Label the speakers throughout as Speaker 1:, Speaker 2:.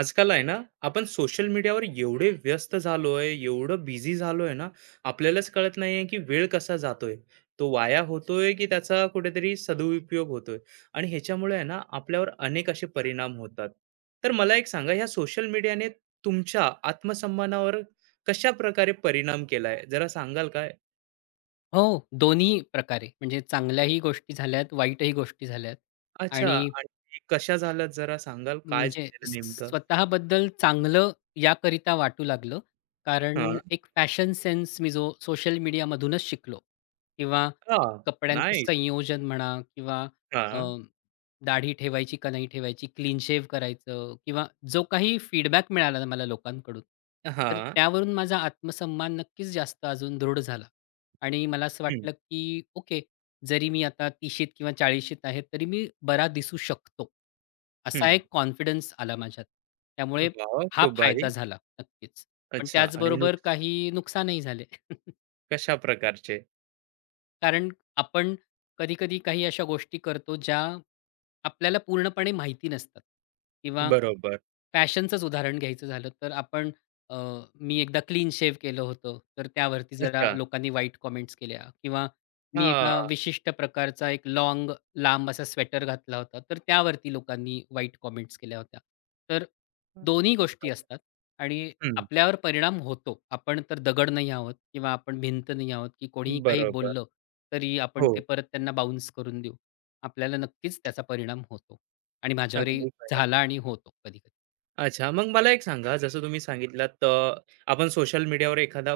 Speaker 1: आजकाल आहे ना, आपण सोशल मीडियावर एवढे व्यस्त झालोय, एवढं बिझी झालोय ना, आपल्यालाच कळत नाहीये की वेळ कसा जातोय. तो वाया होतोय की त्याचा कुठेतरी सदुपयोग होतोय आणि ह्याच्यामुळे आहे ना, आपल्यावर अनेक असे परिणाम होतात. तर मला एक सांगा, ह्या सोशल मीडियाने तुमच्या आत्मसन्मानावर कशाप्रकारे परिणाम केलाय? जरा सांगाल काय?
Speaker 2: हो, दोन्ही प्रकारे. म्हणजे चांगल्याही गोष्टी झाल्यात, वाईटही गोष्टी झाल्यात
Speaker 1: अच्छा
Speaker 2: आणि
Speaker 1: आणि कशा झाल्यात जरा सांगाल? काय
Speaker 2: म्हणजे
Speaker 1: झालेलं नेमकं?
Speaker 2: स्वतःबद्दल चांगलं याकरिता वाटू लागलं.
Speaker 1: हां.
Speaker 2: कारण एक फॅशन सेन्स मी जो सोशल मीडियामधूनच शिकलो किंवा
Speaker 1: हां.
Speaker 2: कपड्यांचं
Speaker 1: नाईस.
Speaker 2: संयोजन म्हणा किंवा अ,
Speaker 1: हां.
Speaker 2: दाढी ठेवायची का नाही ठेवायची, क्लीन शेव्ह करायचं किंवा जो काही फीडबॅक मिळाला ना मला लोकांकडून, तर
Speaker 1: हां.
Speaker 2: त्यावरून माझा आत्मसन्मान नक्कीच जास्त अजून दृढ झाला आणि मला असं
Speaker 1: हं,
Speaker 2: वाटलं, की ओके जरी मी आता 30शीत किंवा 40शीत आहे, तरी मी बरा दिसू शकतो. असा
Speaker 1: हं.
Speaker 2: एक कॉन्फिडन्स आला माझ्यात. त्यामुळे
Speaker 1: वाह!
Speaker 2: हा
Speaker 1: खूप भारी.
Speaker 2: फायदा झाला नक्कीच. पण
Speaker 1: अच्छा आणि
Speaker 2: त्याचबरोबर काही नुकसानही झाले.
Speaker 1: कशा प्रकारचे?
Speaker 2: कारण आपण कधी-कधी काही अशा गोष्टी करतो, ज्या आपल्याला पूर्णपणे माहिती नसतात किंवा
Speaker 1: बरोबर.
Speaker 2: फॅशनचंच उदाहरण घ्यायचं झालं, तर आपण अ, मी एकदा क्लीन शेव्ह केलं होतं, तर त्यावरती जरा
Speaker 1: अच्छा.
Speaker 2: लोकांनी वाईट कॉमेंट्स केल्या किंवा मी
Speaker 1: हां.
Speaker 2: एका विशिष्ट प्रकारचा एक लाँग, लांब असा स्वेटर घातला होता, तर त्यावरती लोकांनी वाईट कॉमेंट्स केल्या होत्या. तर दोन्ही गोष्टी असतात आणि
Speaker 1: हं.
Speaker 2: आपल्यावर परिणाम होतो. आपण तर दगड नाही आहोत किंवा आपण भिंत नाही आहोत, की कोणीही काही
Speaker 1: बरोबर.
Speaker 2: बोललं तरी आपण
Speaker 1: हो.
Speaker 2: ते परत त्यांना बाउन्स करून देऊ. आपल्याला नक्कीच त्याचा परिणाम होतो आणि माझ्यावरही
Speaker 1: अगदी खरं.
Speaker 2: झाला आणि होतो कधी-कधी.
Speaker 1: अच्छा, मग मला एक सांगा, जसं तुम्ही सांगितलात, आपण सोशल मीडियावर एखादा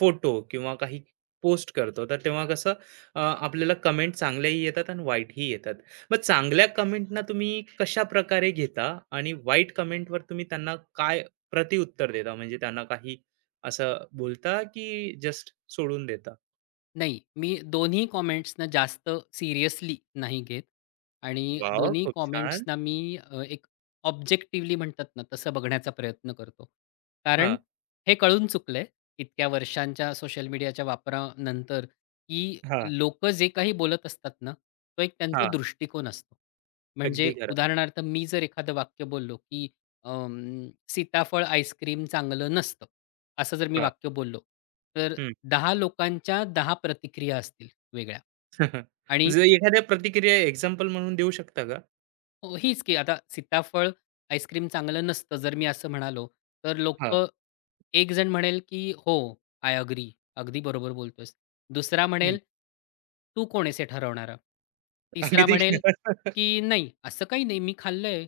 Speaker 1: फोटो किंवा काही पोस्ट करतो, तर तेव्हा कसं, आपल्याला कमेंट चांगल्याही येतात आणि वाईटही येतात. मग चांगल्या कमेंटना तुम्ही कशाप्रकारे घेता आणि वाईट कमेंटवर तुम्ही त्यांना काय प्रतिउत्तर देता? म्हणजे त्यांना काही असं बोलता की जस्ट सोडून देता?
Speaker 2: नाही, मी दोन्ही कॉमेंट्सना जास्त सीरियसली नाही घेत आणि
Speaker 1: वॉव!
Speaker 2: दोन्ही
Speaker 1: खूप छान.
Speaker 2: कॉमेंट्सना मी एक ऑब्जेक्टिव्हली म्हणतात ना, तसं बघण्याचा प्रयत्न करतो. कारण
Speaker 1: हां,
Speaker 2: हे कळून चुकलंय इतक्या वर्षांच्या सोशल मीडियाच्या वापरानंतर, की
Speaker 1: हां,
Speaker 2: लोकं जे काही बोलत असतात ना, तो एक त्यांचा
Speaker 1: हां.
Speaker 2: दृष्टिकोन असतो. म्हणजे
Speaker 1: अगदी खरं.
Speaker 2: उदाहरणार्थ मी जर एखादं वाक्य बोललो, की "सीताफळ आईस्क्रीम चांगलं नसतं." असं जर मी
Speaker 1: हां,
Speaker 2: वाक्य बोललो, तर
Speaker 1: हं.
Speaker 2: 10 लोकांच्या 10 प्रतिक्रिया असतील वेगळ्या
Speaker 1: जर
Speaker 2: आणि
Speaker 1: एखाद्या प्रतिक्रिया एक्झाम्पल म्हणून देऊ शकता का?
Speaker 2: हो, हीच की आता सीताफळ आईस्क्रीम चांगलं नसतं जर मी असं म्हणालो, तर
Speaker 1: हां.
Speaker 2: लोकं एक जण म्हणेल, की "हो, आय अग्री. अगदी बरोबर बोलतोयस." दुसरा म्हणेल, "तू कोण आहेस हे ठरवणारा?" तिसरा
Speaker 1: अगदी खरं.
Speaker 2: म्हणेल, की "नाही, असं काही नाही, मी खाल्लंय."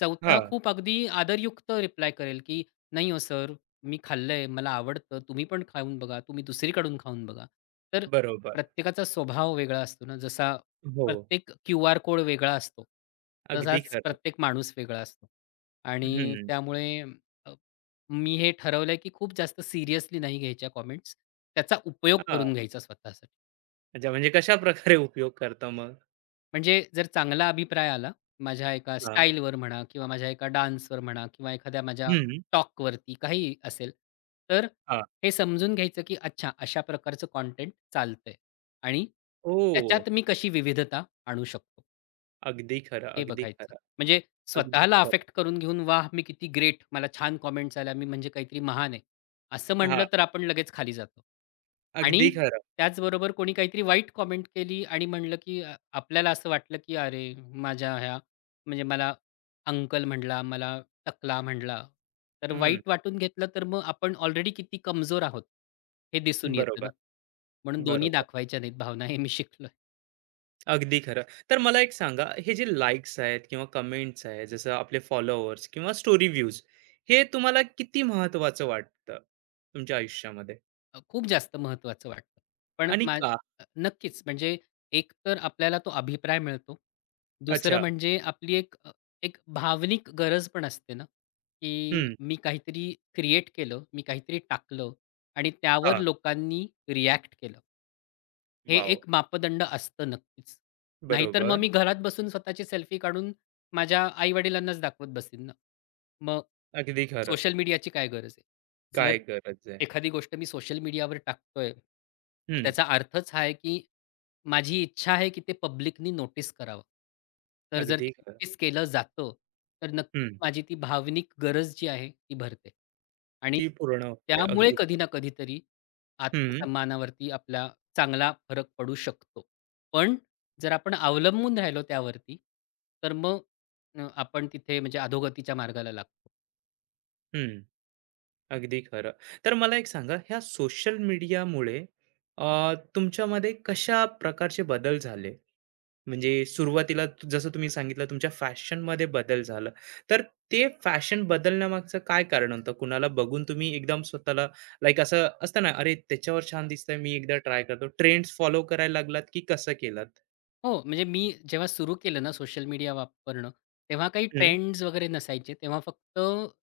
Speaker 2: चौथा
Speaker 1: हां,
Speaker 2: खूप अगदी आदरयुक्त रिप्लाय करेल, की "नाही हो सर, मी खाल्लंय, मला आवडतं. तुम्ही पण खाऊन बघा. तुम्ही दुसरीकडून खाऊन बघा." तर
Speaker 1: बरोबर.
Speaker 2: प्रत्येकाचा स्वभाव वेगळा असतो ना, जसा
Speaker 1: हो,
Speaker 2: प्रत्येक क्यूआर कोड वेगळा असतो.
Speaker 1: अगदी
Speaker 2: तसाच
Speaker 1: खरं.
Speaker 2: प्रत्येक माणूस वेगळा असतो. आणि
Speaker 1: हं.
Speaker 2: त्यामुळे अ, मी हे ठरवलंय की खूप जास्त सिरियसली नाही घ्यायच्या कॉमेंट्स. त्याचा उपयोग
Speaker 1: हां,
Speaker 2: करून घ्यायचा स्वतःसाठी.
Speaker 1: अच्छा म्हणजे कशाप्रकारे उपयोग करता मग?
Speaker 2: म्हणजे जर चांगला अभिप्राय आला माझ्या एका
Speaker 1: हां.
Speaker 2: स्टाईलवर म्हणा किंवा माझ्या एका डान्सवर म्हणा किंवा एखाद्या माझ्या
Speaker 1: हं,
Speaker 2: टॉकवरती काहीही असेल, तर
Speaker 1: हां.
Speaker 2: हे समजून घ्यायचं की अच्छा अशा प्रकारचं कंटेंट चालतंय आणि
Speaker 1: ओह!
Speaker 2: त्याच्यात मी कशी विविधता आणू शकतो.
Speaker 1: अगदी खरं,
Speaker 2: हे
Speaker 1: अगदी
Speaker 2: बघायचं.
Speaker 1: खरं,
Speaker 2: म्हणजे
Speaker 1: अगदी
Speaker 2: स्वतःला
Speaker 1: खरं.
Speaker 2: अफेक्ट करून घेऊन, "वाह! मी किती ग्रेट. मला छान कमेंट्स आल्या. मी म्हणजे काहीतरी महान आहे." असं
Speaker 1: हां,
Speaker 2: म्हटलं तर आपण लगेच खाली जातो. आणि
Speaker 1: अगदी खरं.
Speaker 2: त्याचबरोबर कोणी काहीतरी वाईट कमेंट केली आणि म्हणलं, की अ, आपल्याला असं वाटलं, की "अरे, माझ्या ह्या म्हणजे मला अंकल म्हटला, मला टकला म्हटला." तर
Speaker 1: हं,
Speaker 2: वाईट वाटून घेतलं तर मग आपण ऑलरेडी किती कमजोर आहोत, हे दिसून येतं
Speaker 1: बरोबर,
Speaker 2: ना. म्हणून दोन्ही
Speaker 1: बरोबर.
Speaker 2: दाखवायच्या नाहीत भावना, हे मी शिकलो.
Speaker 1: अगदी खरं. तर मला एक सांगा, हे जे लाइक्स आहेत किंवा कमेंट्स आहेत, जसं आपले फॉलोवर्स किंवा स्टोरी व्ह्यूज, हे तुम्हाला किती महत्त्वाचं वाटतं तुमच्या आयुष्यामध्ये?
Speaker 2: खूप जास्त महत्त्वाचं वाटतं. पण
Speaker 1: आणि का?
Speaker 2: नक्कीच म्हणजे एक तर आपल्याला तो अभिप्राय मिळतो. दुसरं
Speaker 1: अच्छा.
Speaker 2: म्हणजे आपली एक एक भावनिक गरज पण असते ना, की
Speaker 1: हं,
Speaker 2: मी काहीतरी क्रिएट केलं, मी काहीतरी टाकलं आणि त्यावर
Speaker 1: हां.
Speaker 2: लोकांनी रिएक्ट केलं. हे
Speaker 1: वॉव!
Speaker 2: एक मापदंड असतं नक्कीच. नाहीतर मग
Speaker 1: बरोबर.
Speaker 2: मी घरात बसून स्वतःची सेल्फी काढून माझ्या आई-वडिलांनाच दाखवत बसेन ना. मग
Speaker 1: अगदी खरं.
Speaker 2: सोशल मीडियाची काय गरज आहे?
Speaker 1: काय
Speaker 2: जर
Speaker 1: गरज आहे?
Speaker 2: एखादी गोष्ट मी सोशल मीडियावर टाकतोय, तर
Speaker 1: हं,
Speaker 2: त्याचा अर्थच हा आहे, की माझी इच्छा आहे, की ते पब्लिकनी नोटीस करावं. तर जर
Speaker 1: अगदी
Speaker 2: ते
Speaker 1: खरं.
Speaker 2: नोटीस केलं जातं, तर नक्कीच
Speaker 1: हं,
Speaker 2: माझी ती भावनिक गरज जी आहे ती भरते. आणि
Speaker 1: ती पूर्ण होते.
Speaker 2: त्यामुळे
Speaker 1: अगदी
Speaker 2: कधी
Speaker 1: खरं.
Speaker 2: ना कधीतरी
Speaker 1: हं,
Speaker 2: आत्मसन्मानावरती आपला चांगला फरक पडू शकतो. पण जर आपण अवलंबून राहिलो त्यावरती, तर मग आपण तिथे म्हणजे अधोगतीच्या मार्गाला लागतो.
Speaker 1: हं. अगदी खरं. तर मला एक सांगा, ह्या सोशल मीडियामुळे, तुमच्यामध्ये कशा प्रकारचे बदल झाले? म्हणजे सुरुवातीला जसं तुम्ही सांगितलं तुमच्या फॅशनमध्ये बदल झाला. तर ते फॅशन बदलण्यामागचं काय कारण होतं? कुणाला बघून तुम्ही एकदम स्वतःला लाइक असं असतं ना, "अरे, त्याच्यावर छान दिसतंय, मी एकदा ट्राय करतो." ट्रेंड्स फॉलो करायला लागलात की कसं केलात?
Speaker 2: हो, म्हणजे मी जेव्हा सुरू केलं ना सोशल मीडिया वापरणं, तेव्हा काही
Speaker 1: हं,
Speaker 2: ट्रेंड्स वगैरे नसायचे. तेव्हा फक्त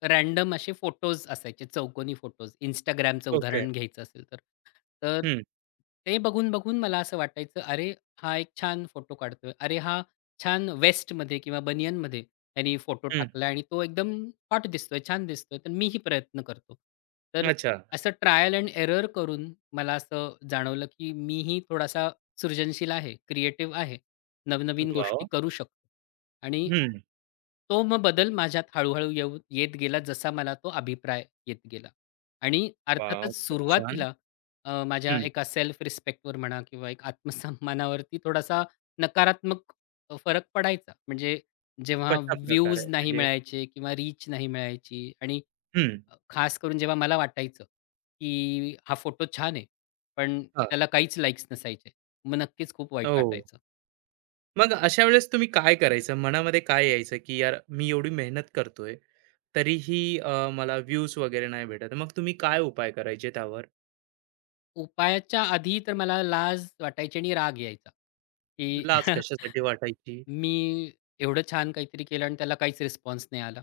Speaker 2: रँडम असे फोटोज असायचे, चौकोनी फोटोज. Instagramचं
Speaker 1: ओके.
Speaker 2: उदाहरण घ्यायचं असेल तर. तर ते बघून-बघून मला असं वाटायचं, "अरे, हा एक छान फोटो काढतोय. अरे, हा छान वेस्टमध्ये किंवा बनियनमध्ये त्यानी फोटो
Speaker 1: हं.
Speaker 2: टाकला आणि तो एकदम हॉट दिसतोय, छान दिसतोय. तर मीही प्रयत्न करतो." तर
Speaker 1: अच्छा.
Speaker 2: असं ट्रायल एंड एरर करून मला असं जाणवलं, की मीही थोडासा सृजनशील आहे, क्रिएटिव्ह आहे. नवनवीन
Speaker 1: वॉव!
Speaker 2: गोष्टी करू शकतो आणि
Speaker 1: हं.
Speaker 2: तो मग बदल माझ्यात हळू-हळू येत गेला जसा मला तो अभिप्राय येत गेला. आणि
Speaker 1: वॉव!
Speaker 2: अर्थातच
Speaker 1: खूप छान.
Speaker 2: सुरुवातीला माझ्या
Speaker 1: हं.
Speaker 2: एका सेल्फ रिस्पेक्टवर म्हणा किंवा एक आत्मसन्मानावरती थोडासा नकारात्मक फरक पडायचा. म्हणजे जेव्हा
Speaker 1: कशाप्रकारे
Speaker 2: व्ह्यूज नाही
Speaker 1: म्हणजे
Speaker 2: मिळायचे किंवा रीच नाही मिळायची आणि
Speaker 1: हं.
Speaker 2: खास करून जेव्हा मला वाटायचं, की हा फोटो छान आहे, पण
Speaker 1: हां.
Speaker 2: त्याला काहीच लाइक्स नसायचे. मग नक्कीच खूप वाईट
Speaker 1: हो.
Speaker 2: वाटायचं.
Speaker 1: मग अशा वेळेस तुम्ही काय करायचं? मनामध्ये काय यायचं, की यार मी एवढी मेहनत करतोय, तरीही, मला व्ह्यूज वगैरे नाही भेटत. मग तुम्ही काय उपाय करायचे त्यावर?
Speaker 2: उपायाच्या आधी तर मला लाज वाटायची आणि राग यायचा, की
Speaker 1: लाज कशासाठी वाटायची?
Speaker 2: मी एवढं छान काहीतरी केलं आणि त्याला काहीच रिस्पॉन्स नाही आला.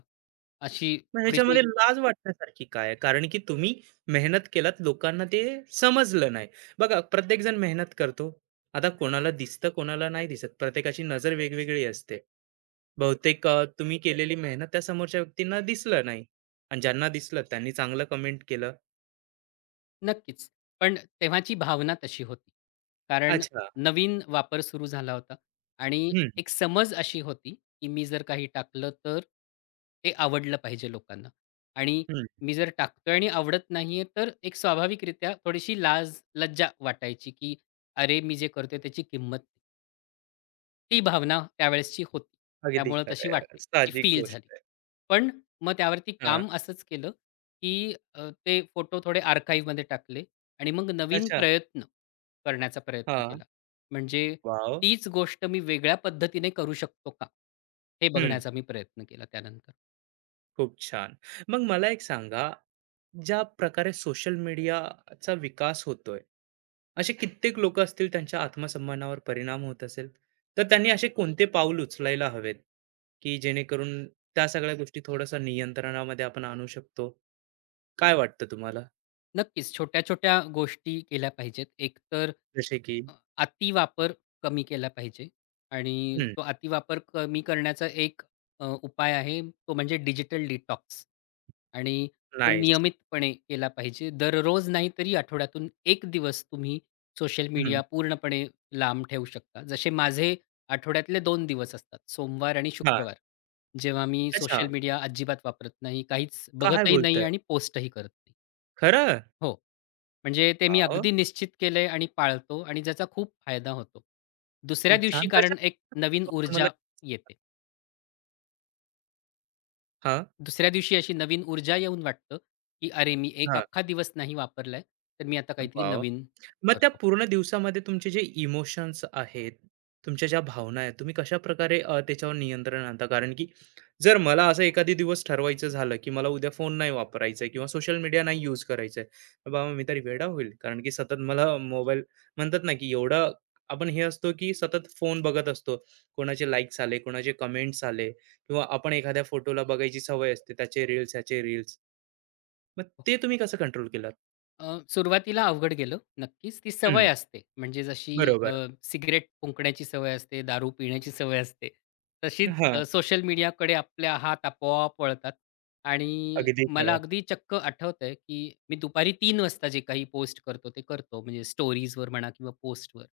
Speaker 2: अशी
Speaker 1: मग ह्याच्यामध्ये
Speaker 2: थोडीशी
Speaker 1: लाज वाटण्यासारखी काय आहे? कारण की तुम्ही मेहनत केलात, लोकांना ते समजलं नाही. बघा प्रत्येकजण मेहनत करतो. आता कोणाला दिसतं, कोणाला नाही दिसत. प्रत्येकाची नजर वेगवेगळी असते. बहुतेक, तुम्ही केलेली मेहनत त्या समोरच्या व्यक्तींना दिसलं नाही आणि ज्यांना दिसलं त्यांनी चांगलं कमेंट केलं.
Speaker 2: नक्कीच. पण तेव्हाची भावना तशी होती. कारण
Speaker 1: अच्छा.
Speaker 2: नवीन वापर सुरू झाला होता आणि
Speaker 1: हं,
Speaker 2: एक समज अशी होती, की मी जर काही टाकलं तर ते आवडलं पाहिजे लोकांना आणि
Speaker 1: हं.
Speaker 2: मी जर टाकतोय आणि आवडत नाहीये, तर एक स्वाभाविकरित्या थोडीशी लाज, लज्जा वाटायची, की "अरे, मी जे करतोय त्याची किंमत" नाही. ती भावना त्यावेळेसची होती.
Speaker 1: अगदी
Speaker 2: त्यामुळं
Speaker 1: खरं
Speaker 2: तशी
Speaker 1: आहे.
Speaker 2: वाटली. ती
Speaker 1: साहजिक
Speaker 2: फील
Speaker 1: गोष्ट
Speaker 2: झाली.
Speaker 1: आहे.
Speaker 2: पण मग त्यावरती
Speaker 1: हां.
Speaker 2: काम असंच केलं, की ते फोटो थोडे आर्काइव्हमध्ये टाकले आणि मग नवीन
Speaker 1: अच्छा.
Speaker 2: प्रयत्न करण्याचा प्रयत्न
Speaker 1: हां.
Speaker 2: केला. म्हणजे
Speaker 1: वॉव!
Speaker 2: तीच गोष्ट मी वेगळ्या पद्धतीने करू शकतो का? हे
Speaker 1: हं.
Speaker 2: बघण्याचा मी प्रयत्न केला त्यानंतर.
Speaker 1: खूप छान. मग मला एक सांगा, ज्या प्रकारे सोशल मीडियाचा विकास होतोय, असे कित्येक लोक असतील, त्यांच्या आत्मसन्मानावर परिणाम होत असेल, तर त्यांनी असे कोणते पाऊल उचलायला हवेत, की जेणेकरून त्या सगळ्या गोष्टी थोडासा नियंत्रणामध्ये आपण आणू शकतो. काय वाटतं तुम्हाला?
Speaker 2: नक्कीच, छोट्या-छोट्या गोष्टी केल्या पाहिजेत. एकतर
Speaker 1: जसे की
Speaker 2: अ, अतिवापर कमी केला पाहिजे आणि
Speaker 1: हम्म.
Speaker 2: तो अतिवापर कमी करण्याचा एक उपाय आहे तो म्हणजे डिजिटल डिटॉक्स आणि तो
Speaker 1: नाईस.
Speaker 2: नियमितपणे केला पाहिजे. दररोज नाही तरी आठवड्यातून एक दिवस तुम्ही सोशल
Speaker 1: हम्म.
Speaker 2: मीडिया पूर्णपणे लांब ठेवू शकता. जसे माझे आठवड्यातले 2 दिवस असतात, सोमवार आणि
Speaker 1: हा.
Speaker 2: शुक्रवार, जेव्हा मी
Speaker 1: अच्छा.
Speaker 2: सोशल मीडिया अजिबात वापरत नाही, काहीच
Speaker 1: काय
Speaker 2: बघतही नाही
Speaker 1: बोलताय
Speaker 2: आणि पोस्टही करत नाही.
Speaker 1: खरं?
Speaker 2: हो. म्हणजे ते मी
Speaker 1: वाव.
Speaker 2: अगदी निश्चित केलंय आणि पाळतो आणि ज्याचा खूप फायदा होतो. दुसऱ्या
Speaker 1: खूप
Speaker 2: दिवशी
Speaker 1: छान. कशा
Speaker 2: कारण एक नवीन
Speaker 1: तुम्हाला?
Speaker 2: ऊर्जा येते.
Speaker 1: हा.
Speaker 2: दुसऱ्या दिवशी अशी नवीन ऊर्जा येऊन वाटतं, की अरे, मी एक
Speaker 1: हा.
Speaker 2: अख्खा दिवस नाही वापरलाय, तर मी आता काहीतरी
Speaker 1: वाव.
Speaker 2: नवीन
Speaker 1: मग त्या
Speaker 2: करतो.
Speaker 1: पूर्ण दिवसामध्ये तुमचे जे इमोशन्स आहेत, तुमच्या ज्या भावना आहेत, तुम्ही कशा प्रकारे, त्याच्यावर नियंत्रण आणता? कारण की जर मला असं एखादी दिवस ठरवायचं झालं, की मला उद्या फोन नाही वापरायचा आहे किंवा सोशल मीडिया नाही यूज करायचा आहे. बाबा मी तरी वेडा होईल. कारण की सतत मला मोबाईल म्हणतात ना, की एवढं आपण हे असतो, की सतत फोन बघत असतो. कोणाचे लाईक्स आले, कोणाचे कमेंट्स आले किंवा आपण एखाद्या फोटोला बघायची सवय असते. त्याचे रील्स, ह्याचे रील्स. मग ते तुम्ही कसं कंट्रोल केलात?
Speaker 2: सुरुवातीला अवघड गेलं. नक्कीच ती
Speaker 1: हं,
Speaker 2: सवय असते. म्हणजे जशी अ,
Speaker 1: बरोबर.
Speaker 2: सिगारेट फुंकण्याची सवय असते, दारू पिण्याची सवय असते. तशीच
Speaker 1: हां,
Speaker 2: सोशल मीडियाकडे आपल्या हात आपोआप वळतात आणि
Speaker 1: अगदी
Speaker 2: मला
Speaker 1: खरं.
Speaker 2: अगदी चक्क आठवतंय, की मी दुपारी 3 वाजता जे काही पोस्ट करतो, ते करतो. म्हणजे स्टोरीजवर म्हणा किंवा पोस्टवर.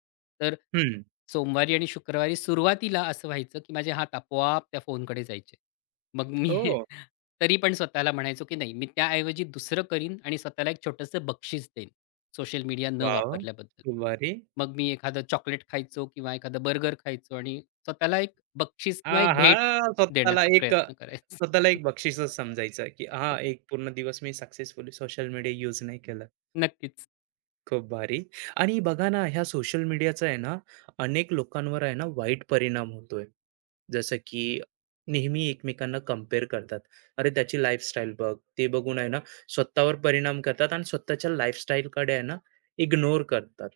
Speaker 2: तर
Speaker 1: हं.
Speaker 2: सोमवारी आणि शुक्रवारी सुरुवातीला असं व्हायचं, की माझे हात आपोआप त्या फोनकडे जायचे. मग मी
Speaker 1: ओह!
Speaker 2: तरी पण स्वतःला म्हणायचो, की नाही मी त्याऐवजी दुसरं करीन आणि स्वतःला एक छोटंसं बक्षीस देईन, सोशल मीडिया न
Speaker 1: वाह!
Speaker 2: वापरल्याबद्दल.
Speaker 1: खूप भारी.
Speaker 2: मग मी एखादं चॉकलेट खायचो किंवा एखादं बर्गर खायचो आणि स्वतःला एक बक्षीस किंवा एक भेट
Speaker 1: आहा! स्वतःला
Speaker 2: देण्याचा
Speaker 1: एक अ,
Speaker 2: प्रयत्न करायचो.
Speaker 1: स्वतःला एक बक्षीसच समजायचं, की हां, एक पूर्ण दिवस मी सक्सेसफुली सोशल मीडिया यूज नाही केलं.
Speaker 2: नक्कीच.
Speaker 1: खूप भारी. आणि बघा ना, ह्या सोशल मीडियाचा आहे ना, अनेक लोकांवर आहे ना, वाईट परिणाम होतोय. जसं की नेहमी एकमेकांना कंपेअर करतात. "अरे, त्याची लाईफस्टाईल बघ." ते बघून आहे ना, स्वतःवर परिणाम करतात आणि स्वतःच्या लाईफस्टाईलकडे आहे ना, इग्नोर करतात.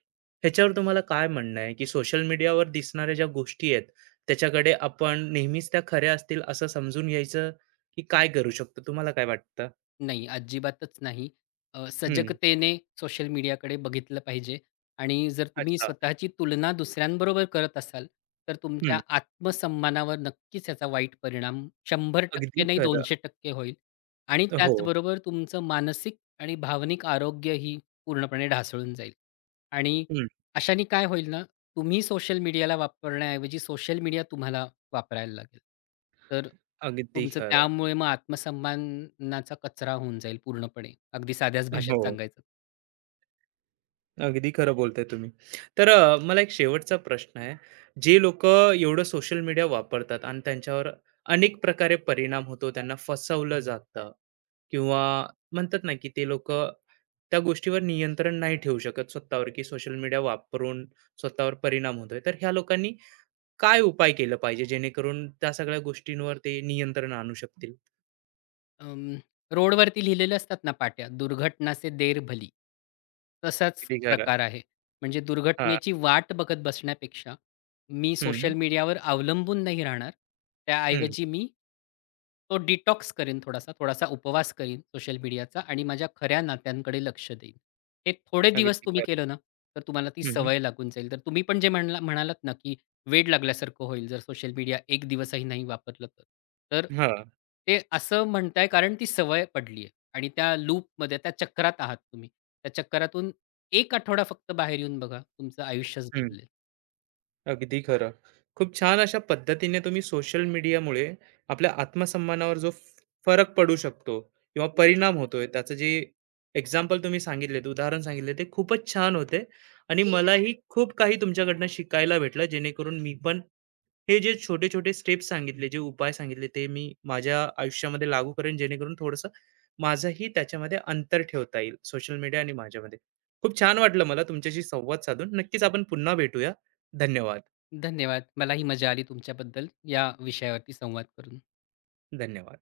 Speaker 1: ह्याच्यावर तुम्हाला काय म्हणणं आहे, की सोशल मीडियावर दिसणाऱ्या ज्या गोष्टी आहेत, त्याच्याकडे आपण नेहमीच त्या खऱ्या असतील असं समजून घ्यायचं, की काय करू शकतो? तुम्हाला काय वाटतं?
Speaker 2: नाही, अजिबातच नाही.
Speaker 1: हं.
Speaker 2: सजगतेने सोशल मीडियाकडे बघितलं पाहिजे आणि जर तुम्ही
Speaker 1: अच्छा.
Speaker 2: स्वतःची तुलना दुसऱ्यांबरोबर करत असाल, तर
Speaker 1: हं.
Speaker 2: तुमच्या आत्मसन्मानावर नक्कीच याचा वाईट परिणाम
Speaker 1: अगदी
Speaker 2: 100% नाही
Speaker 1: खरं.
Speaker 2: 200% होईल आणि
Speaker 1: हो.
Speaker 2: त्याचबरोबर तुमचं मानसिक आणि भावनिक आरोग्यही पूर्णपणे ढासळून जाईल आणि अशाने काय होईल ना, तुम्ही सोशल मीडियाला वापरण्याऐवजी सोशल मीडिया तुम्हाला वापरायला लागेल. तर
Speaker 1: अगदी
Speaker 2: तुमचं हो.
Speaker 1: खरं.
Speaker 2: त्यामुळे मग आत्मसन्मानाचा कचरा होऊन जाईल पूर्णपणे. अगदी साध्याच भाषेत
Speaker 1: हो.
Speaker 2: सांगायचं
Speaker 1: अगदी खरं बोलताय तुम्ही. तर, मला एक शेवटचा प्रश्न आहे. जे लोक एवढं सोशल मीडिया वापरतात आणि त्यांच्यावर अनेक प्रकारे परिणाम होतो, त्यांना फसवलं जातं किंवा म्हणतात ना, की ते लोक त्या गोष्टीवर नियंत्रण नाही ठेवू शकत स्वतःवर, की सोशल मीडिया वापरून स्वतःवर परिणाम होतोय. तर ह्या लोकांनी काय उपाय केलं पाहिजे जेणेकरून त्या सगळ्या गोष्टींवर ते नियंत्रण आणू शकतील?
Speaker 2: अं, रोडवरती लिहिलेले असतात ना पाट्या, दुर्घटना से देर भली. तसाच
Speaker 1: अगदी खरं.
Speaker 2: प्रकार आहे. म्हणजे
Speaker 1: हां.
Speaker 2: दुर्घटनेची वाट बघत बसण्यापेक्षा मी
Speaker 1: हं,
Speaker 2: सोशल
Speaker 1: हं.
Speaker 2: मीडियावर अवलंबून नाही राहणार. त्याऐवजी मी तो डिटॉक्स करेन थोडासा, थोडासा उपवास करीन सोशल मीडियाचा आणि माझ्या खऱ्या नात्यांकडे लक्ष देईन. हे थोडे दिवस
Speaker 1: अगदी
Speaker 2: तुम्ही
Speaker 1: खरं.
Speaker 2: केलं ना, तर तुम्हाला ती
Speaker 1: हं, हं.
Speaker 2: सवय लागून जाईल. तर तुम्ही पण जे म्हणालात ना, की वेड लागल्यासारखं होईल जर सोशल मीडिया एक दिवसही नाही वापरलं तर. तर ते असं म्हणताय कारण ती सवय पडली आहे आणि त्या लूपमध्ये त्या चक्रात आहात तुम्ही. त्या चक्रातून एक आठवडा फक्त बाहेर येऊन बघा, तुमचं आयुष्यच बदलेल.
Speaker 1: अगदी खरं. खूप छान अशा पद्धतीने तुम्ही सोशल मीडियामुळे आपल्या आत्मसन्मानावर जो फरक पडू शकतो किंवा परिणाम होतोय, त्याचं जे एक्झाम्पल तुम्ही सांगितलेत, उदाहरण सांगितले ते खूपच छान होते आणि हं. मलाही खूप काही तुमच्याकडनं शिकायला भेटलं जेणेकरून मी पण हे जे छोटे-छोटे स्टेप्स सांगितले, जे उपाय सांगितले ते मी माझ्या आयुष्यामध्ये लागू करेन जेणेकरून थोडंसं माझंही त्याच्यामध्ये अंतर ठेवता येईल सोशल मीडिया आणि माझ्यामध्ये. खूप छान वाटलं मला तुमच्याशी संवाद साधून. नक्कीच आपण पुन्हा भेटूया. धन्यवाद.
Speaker 2: धन्यवाद. मलाही मजा आली तुमच्याबद्दल या विषयावरती संवाद करून.
Speaker 1: धन्यवाद.